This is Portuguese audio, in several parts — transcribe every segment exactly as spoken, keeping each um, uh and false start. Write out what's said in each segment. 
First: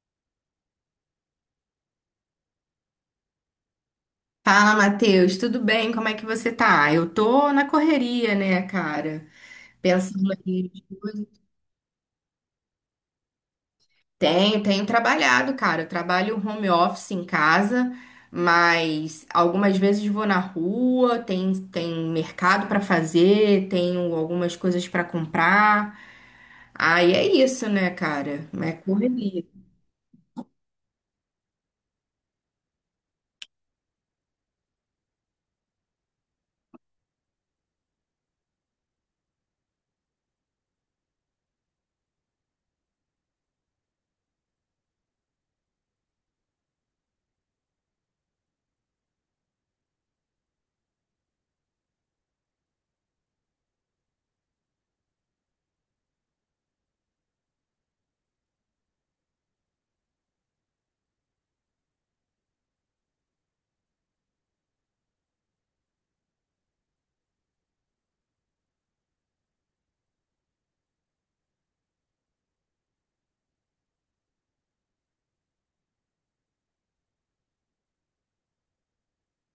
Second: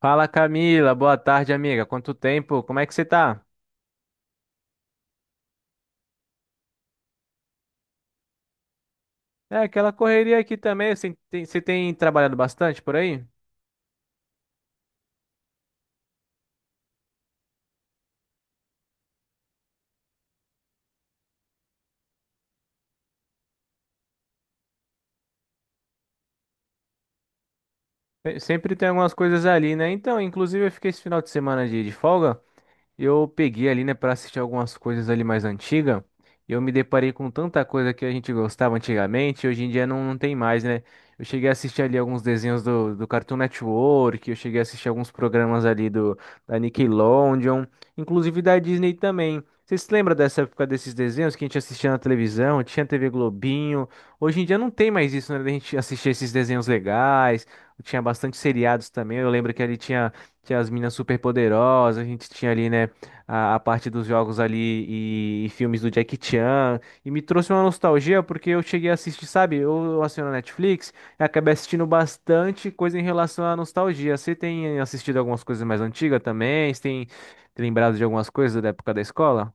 Fala Camila, boa tarde, amiga. Quanto tempo? Como é que você tá? Fala, Matheus, tudo bem? Como é que você tá? Eu tô na correria, né, cara? É, aquela Pensando correria aqui aqui. também. Você tem, você tem trabalhado bastante por aí? Tenho, tenho trabalhado, cara. Eu trabalho home office em casa, mas algumas vezes vou na rua, tem, tem mercado pra fazer, tenho algumas coisas pra comprar. Aí é isso, né, Tem- cara? É Sempre tem algumas correria. coisas ali, né? Então, inclusive eu fiquei esse final de semana de, de folga. Eu peguei ali, né, para assistir algumas coisas ali mais antigas. E eu me deparei com tanta coisa que a gente gostava antigamente, e hoje em dia não, não tem mais, né? Eu cheguei a assistir ali alguns desenhos do, do Cartoon Network, eu cheguei a assistir alguns programas ali do da Nickelodeon, inclusive da Disney também. Vocês se lembram dessa época desses desenhos que a gente assistia na televisão, tinha T V Globinho? Hoje em dia não tem mais isso, né? A gente assistia esses desenhos legais, tinha bastante seriados também. Eu lembro que ali tinha, tinha as meninas superpoderosas, a gente tinha ali, né? a, a parte dos jogos ali e, e filmes do Jackie Chan. E me trouxe uma nostalgia porque eu cheguei a assistir, sabe? Eu, eu assino a Netflix e acabei assistindo bastante coisa em relação à nostalgia. Você tem assistido algumas coisas mais antigas também? Você tem, tem lembrado de algumas coisas da época da escola?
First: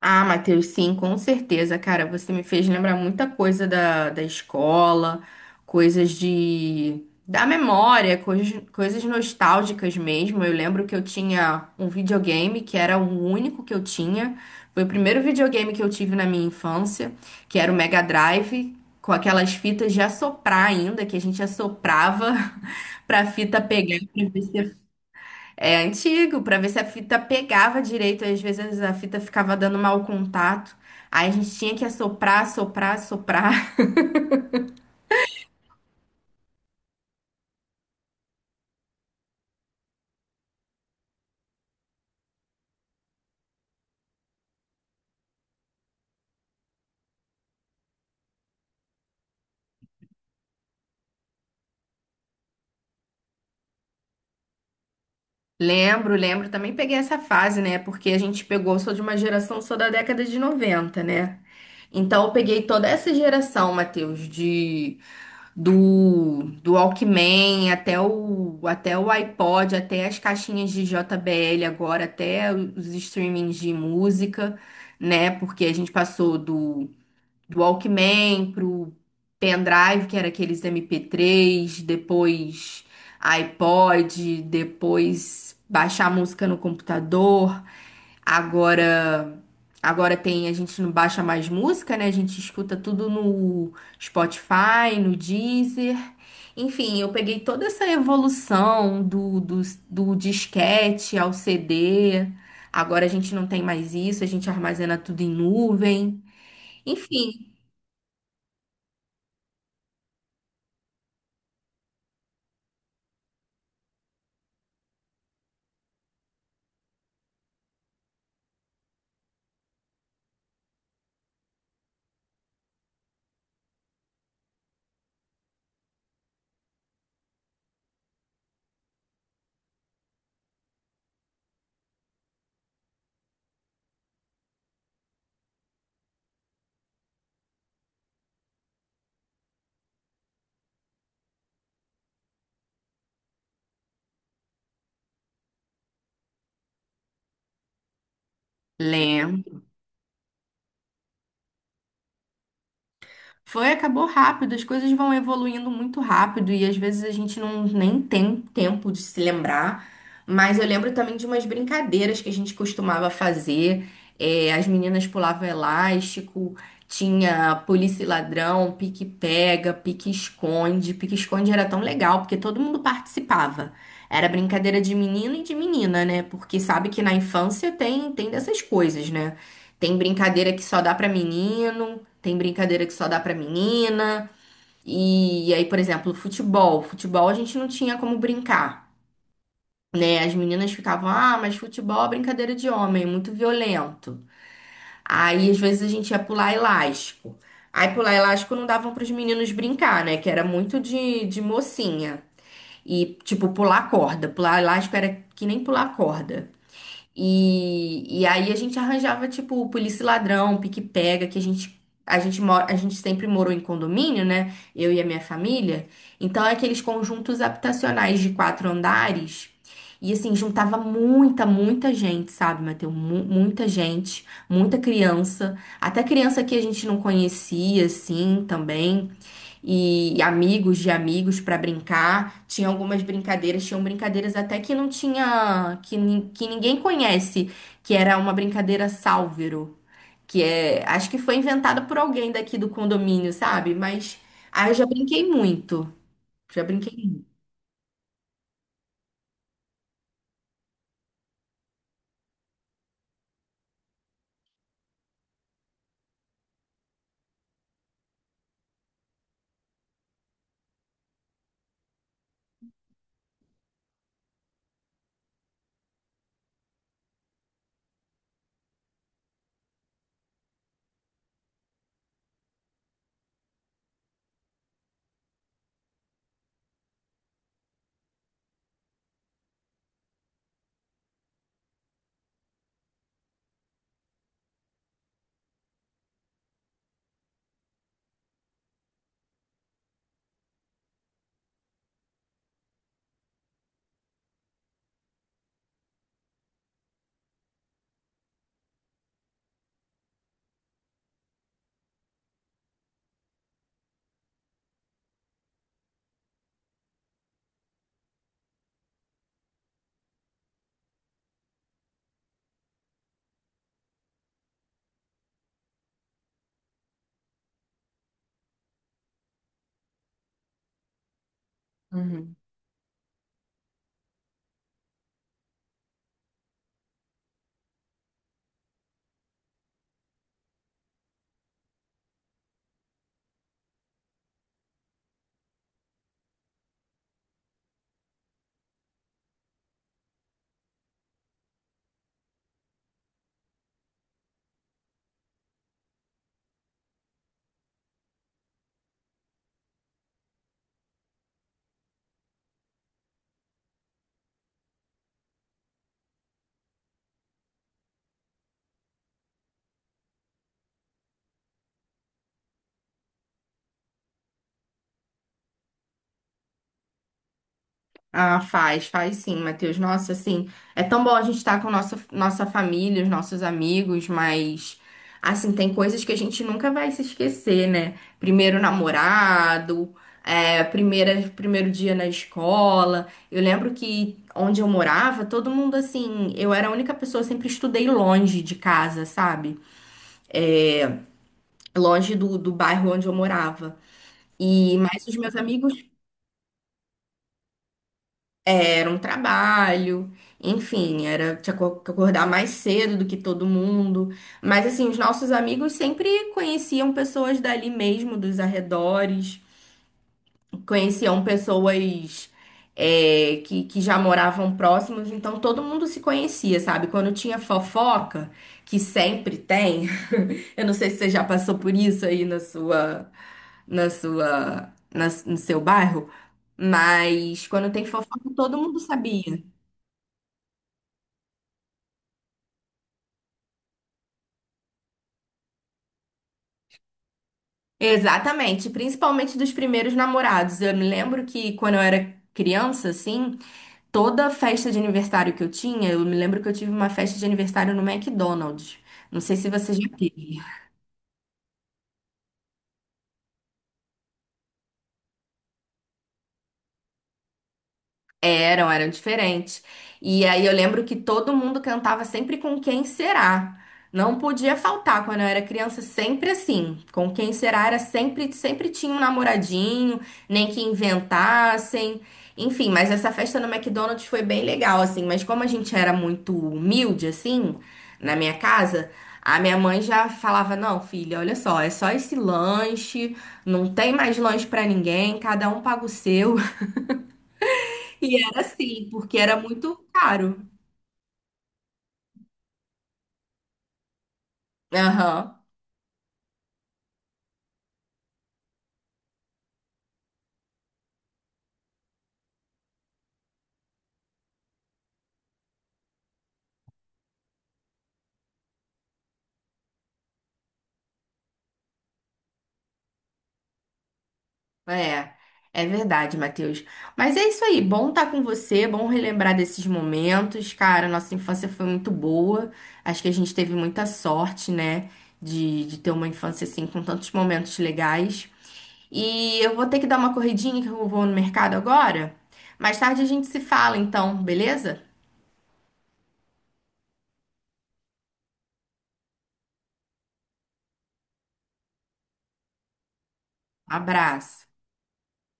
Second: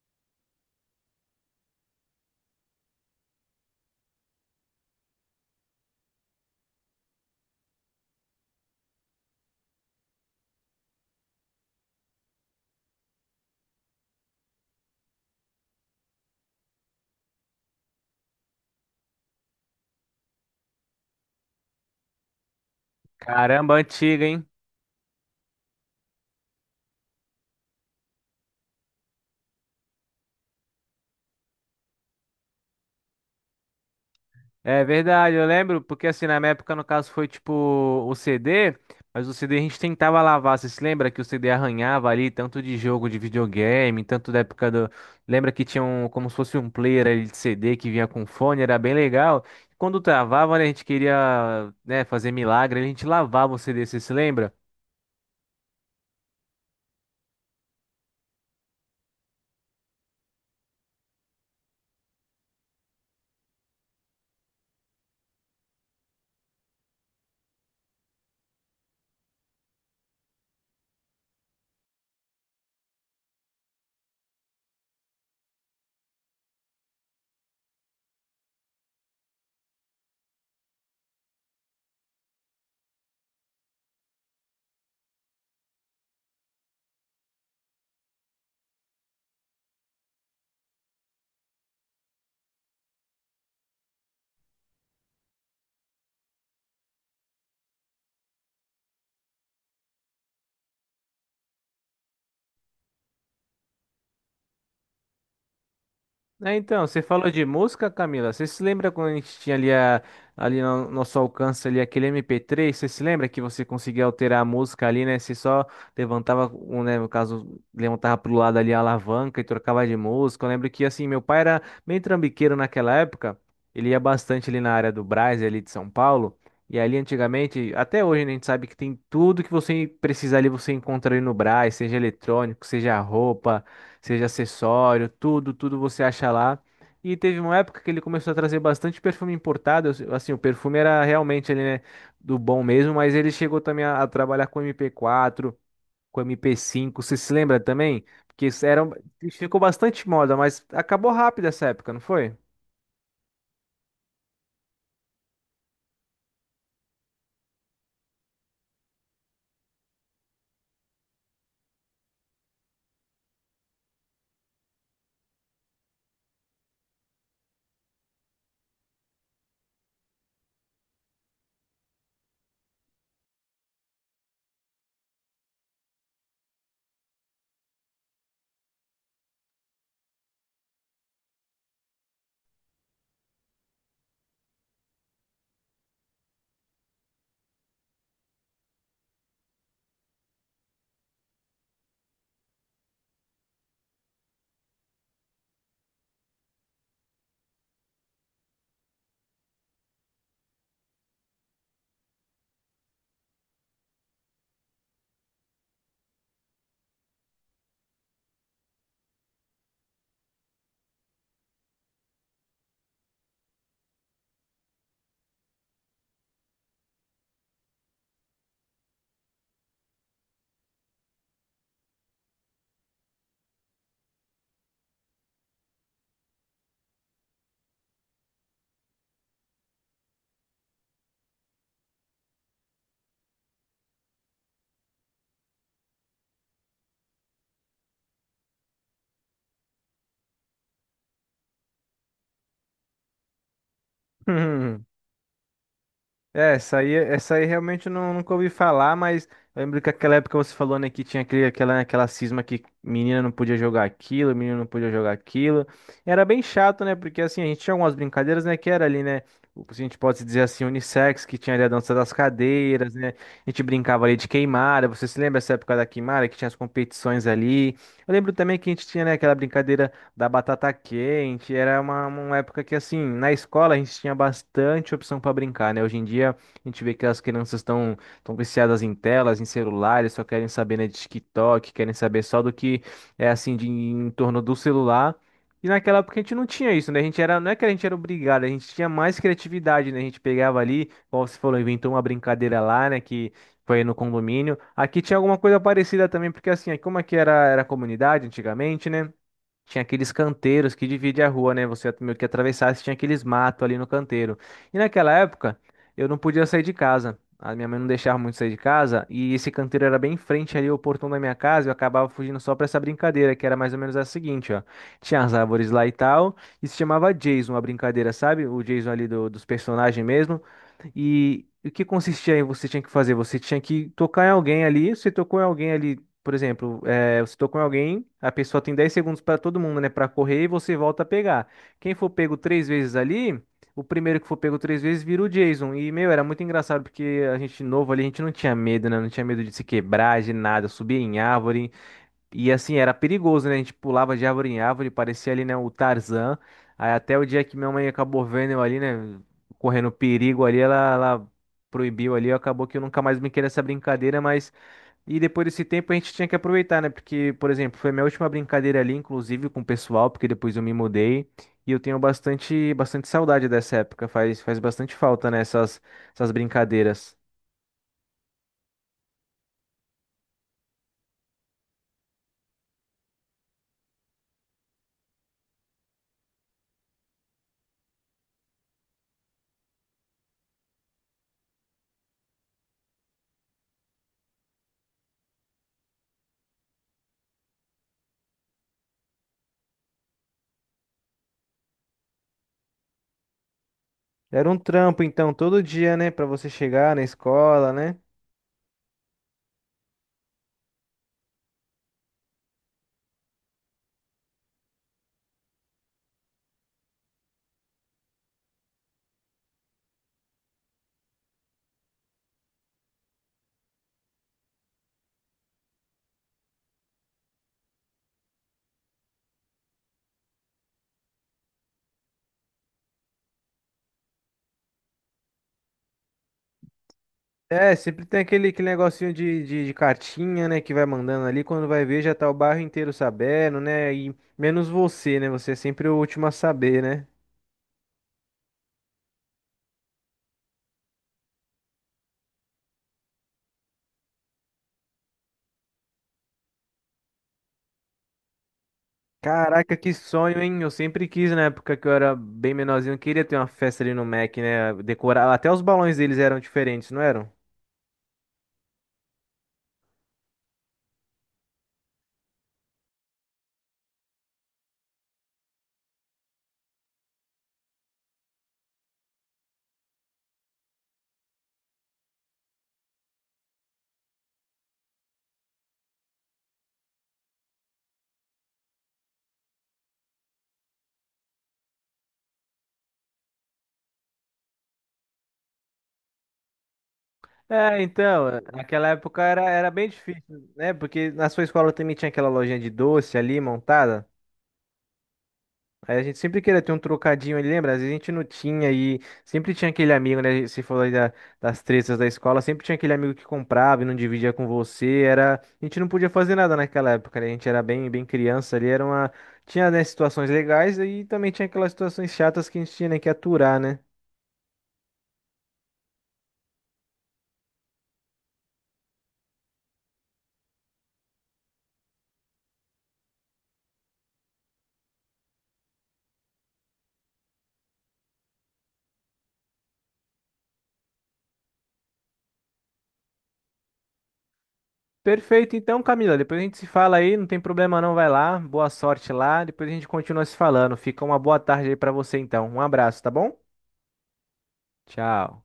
Ah, Matheus, sim, com certeza, cara. Você me fez lembrar muita coisa da, da escola, coisas de da memória, coisas, coisas nostálgicas mesmo. Eu lembro que eu tinha um videogame que era o único que eu tinha. Foi o primeiro videogame que eu tive na minha infância, que era o Mega Drive, com aquelas fitas de assoprar ainda, que a gente assoprava pra fita Caramba, pegar antiga, pra ver hein? se é antigo, pra ver se a fita pegava direito. Às vezes a fita ficava dando mau contato. Aí a gente tinha que assoprar, assoprar, assoprar. É verdade, eu lembro, porque assim, na minha época, no caso, foi tipo o C D, mas o C D a gente tentava lavar. Você se lembra que o C D arranhava ali, tanto de jogo de videogame, tanto da época do. Lembra que tinha um, como se fosse um player ali de C D que vinha com fone, era bem legal. Quando travava, né, a gente queria, né, fazer milagre, a gente lavava o C D, você se lembra? Lembro, lembro. Também peguei essa fase, né? Porque a gente pegou, sou de uma geração, sou da década de noventa, né? Então eu peguei toda essa geração, Matheus, de do, do Walkman até o até o iPod, até as caixinhas de J B L agora, até os streamings de música, né? Porque a gente passou do do Walkman pro pendrive, que era aqueles M P três, depois iPod, depois baixar a música no computador. Agora, agora tem, a gente não baixa mais música, né? A gente escuta tudo no Spotify, no Deezer. Enfim, eu peguei toda essa evolução do, do, do disquete ao C D. Agora a gente não tem mais isso, a gente armazena tudo em nuvem. É, então, você falou de Enfim, música, Camila. Você se lembra quando a gente tinha ali, a, ali no nosso alcance ali aquele M P três? Você se lembra que você conseguia alterar a música ali, né? Você só levantava, um, né, no caso, levantava pro lado ali a alavanca e trocava de música. Eu lembro que, assim, meu pai era meio trambiqueiro naquela época. Ele ia bastante ali na área do Brás, ali de São Paulo. E ali antigamente, até hoje, né, a gente sabe que tem tudo que você precisar ali, você encontra ali no Brás, seja eletrônico, seja roupa, seja acessório, tudo, tudo você acha lá. E teve uma época que ele começou a trazer bastante perfume importado. eu- Assim, o perfume era realmente ali, né, do bom mesmo, mas ele chegou também a, a trabalhar com M P quatro, com M P cinco. Você se lembra também? Porque isso era, um- Ficou lembro. bastante moda, mas acabou rápido essa época, não foi? Foi, acabou rápido, as coisas vão evoluindo muito rápido e às vezes a gente não nem tem tempo de se lembrar. Mas eu lembro também de umas brincadeiras que a gente costumava fazer. É, as meninas pulavam elástico, tinha polícia e ladrão, pique-pega, pique-esconde. Pique-esconde era tão legal porque todo mundo participava. Era brincadeira de menino e de menina, né? Porque sabe que na infância tem, tem dessas coisas, né? Tem brincadeira que só dá pra menino. Tem brincadeira que só dá pra menina. E, aí, por exemplo, futebol. Futebol a gente não tinha como brincar, né? As meninas ficavam, ah, mas futebol é brincadeira de homem, muito violento. Aí, às vezes, a gente ia pular elástico. Aí, pular elástico não davam pros meninos brincar, né? Que era muito de, de mocinha. E, tipo, pular corda. Pular elástico era que nem pular corda. E, e aí a gente arranjava, tipo, polícia e ladrão, pique-pega, que a gente, a gente mora, a gente sempre morou em condomínio, né? Eu e a minha família. Então, é aqueles conjuntos habitacionais de quatro andares. E assim, juntava muita, muita gente, sabe, Matheus? Mu- muita gente, muita criança. Até criança que a gente não conhecia, assim, também e amigos de amigos para brincar. Tinha algumas brincadeiras, tinham brincadeiras até que não tinha, que, nin- que ninguém conhece, que era uma brincadeira sálvero, que é, acho que foi inventada por alguém daqui do condomínio, sabe? Mas ah eu já brinquei muito, É, já essa aí, brinquei essa muito. aí realmente eu não, nunca ouvi falar, mas eu lembro que aquela época você falou, né, que tinha aquele, aquela, né, aquela cisma que menina não podia jogar aquilo, menino não podia jogar aquilo. Era bem chato, né, porque assim, a gente tinha algumas brincadeiras, né, que era ali, né, o que a gente pode dizer assim, unissex, que tinha ali a dança das cadeiras, né, a gente brincava ali de queimada, você se lembra essa época da queimada, que tinha as competições ali. Eu lembro também que a gente tinha, né, aquela brincadeira da batata quente. Era uma, uma época que, assim, na escola a gente tinha bastante opção para brincar, né? Hoje em dia a gente vê que as crianças estão estão viciadas em telas, em celulares, só querem saber, né, de TikTok, querem saber só do que é, assim, de, em torno do celular. E naquela época a gente não tinha isso, né? A gente era, não é que a gente era obrigado, a gente tinha mais criatividade, né? A gente pegava ali, como você falou, inventou uma brincadeira lá, né? Que foi no condomínio. Aqui tinha alguma coisa parecida também, porque assim, aqui como aqui era, era comunidade antigamente, né? Tinha aqueles canteiros que divide a rua, né? Você meio que atravessasse, tinha aqueles matos ali no canteiro. E naquela época, eu não podia sair de casa. A minha mãe não deixava muito sair de casa. E esse canteiro era bem em frente ali ao portão da minha casa. E eu acabava fugindo só pra essa brincadeira, que era mais ou menos a seguinte, ó. Tinha as árvores lá e tal. E se chamava Jason, a brincadeira, sabe? O Jason ali do- dos personagens mesmo. E o que consistia Uhum. em você tinha que fazer? Você tinha que tocar em alguém ali, você tocou em alguém ali, por exemplo, eh, você tocou em alguém, a pessoa tem dez segundos para todo mundo, né, para correr e você volta a pegar. Quem for pego três vezes ali, o primeiro que for pego três vezes vira o Jason. E, meu, era muito engraçado porque a gente novo ali, a gente não tinha medo, né? Não tinha medo de se quebrar, de nada, subir em árvore. E assim, era perigoso, né? A gente pulava de árvore em árvore, parecia ali, né, o Tarzan. Aí até o dia que minha mãe acabou vendo eu ali, né, correndo perigo ali, ela, ela proibiu ali, acabou que eu nunca mais brinquei nessa brincadeira, mas... E depois desse tempo a gente tinha que aproveitar, né? Porque, por exemplo, foi minha última brincadeira ali, inclusive com o pessoal, porque depois eu me mudei. E eu tenho bastante, bastante saudade dessa época, faz, faz bastante falta, né, essas, essas brincadeiras. Ah, faz, faz sim, Matheus. Nossa, assim, é tão bom a gente estar com nossa, nossa família, os nossos amigos, mas, assim, tem coisas que a gente nunca vai se esquecer, né? Primeiro namorado, é, primeira, primeiro dia na escola. Eu lembro que onde eu morava, todo mundo, assim, eu era a única pessoa, sempre estudei longe de casa, sabe? Longe do, do bairro onde eu morava. Era um E, trampo, mais os então, meus todo amigos dia, né, pra você chegar na escola, né? era um trabalho, enfim, era tinha co- que acordar mais cedo do que todo mundo. Mas assim, os nossos amigos sempre conheciam pessoas dali mesmo, dos arredores, conheciam pessoas é, que, que já moravam próximos, então todo mundo se conhecia, sabe? Quando tinha fofoca, que sempre tem, eu não sei se você já passou por isso aí na sua, na sua, na- no seu bairro, mas É, quando tem sempre tem fofoca, aquele, todo aquele mundo negocinho de, sabia. de, de cartinha, né, que vai mandando ali, quando vai ver já tá o bairro inteiro sabendo, né, e menos você, né, você é sempre o último a saber, né. Exatamente, principalmente dos primeiros namorados. Eu me lembro que quando eu era criança, assim, toda festa de aniversário que eu tinha, eu me lembro que eu tive uma festa de aniversário no McDonald's. Não sei se Caraca, você que já sonho, teve. hein, eu sempre quis, na época que eu era bem menorzinho, eu queria ter uma festa ali no Mac, né, decorar, até os balões deles eram diferentes, não eram? Eram, eram diferentes. E aí eu lembro que todo mundo cantava sempre com quem será. Não podia faltar quando eu era criança, sempre assim. Com quem será era sempre, sempre tinha um namoradinho, nem que inventassem. Enfim, mas essa festa no McDonald's foi bem legal, assim. Mas como a gente era muito humilde, assim, na minha casa, a minha mãe já falava: não, filha, olha só, é só esse lanche, não tem mais lanche pra ninguém, cada um paga o seu. É, E então, era naquela assim, época porque era era, era muito bem caro. difícil, né, porque na sua escola também tinha aquela lojinha de doce ali montada. Aham, Aí a gente sempre queria ter um trocadinho ali, lembra? Às vezes a gente não tinha e sempre tinha aquele amigo, né? Você falou aí da- das tretas da escola, sempre tinha aquele amigo que comprava e não dividia com você. Era, a gente não podia fazer nada naquela época, né? A gente era bem, bem criança ali, era uma, tinha, né, situações legais e também tinha aquelas situações chatas que a gente tinha, né, que aturar, né? é. É verdade, Matheus. Mas é isso aí, bom estar com você, bom relembrar desses momentos. Cara, nossa infância foi muito boa. Acho que a gente teve muita sorte, né, de, de ter uma infância assim, com tantos momentos legais. E eu vou ter que dar uma corridinha, que eu vou no mercado agora. Mais tarde a gente se fala, então, beleza? Perfeito, então, Camila, depois a gente se fala aí, não tem problema não, vai lá, boa sorte lá, depois a gente continua se falando. Fica uma boa tarde aí pra você então. Um abraço, tá bom? Abraço. Tchau.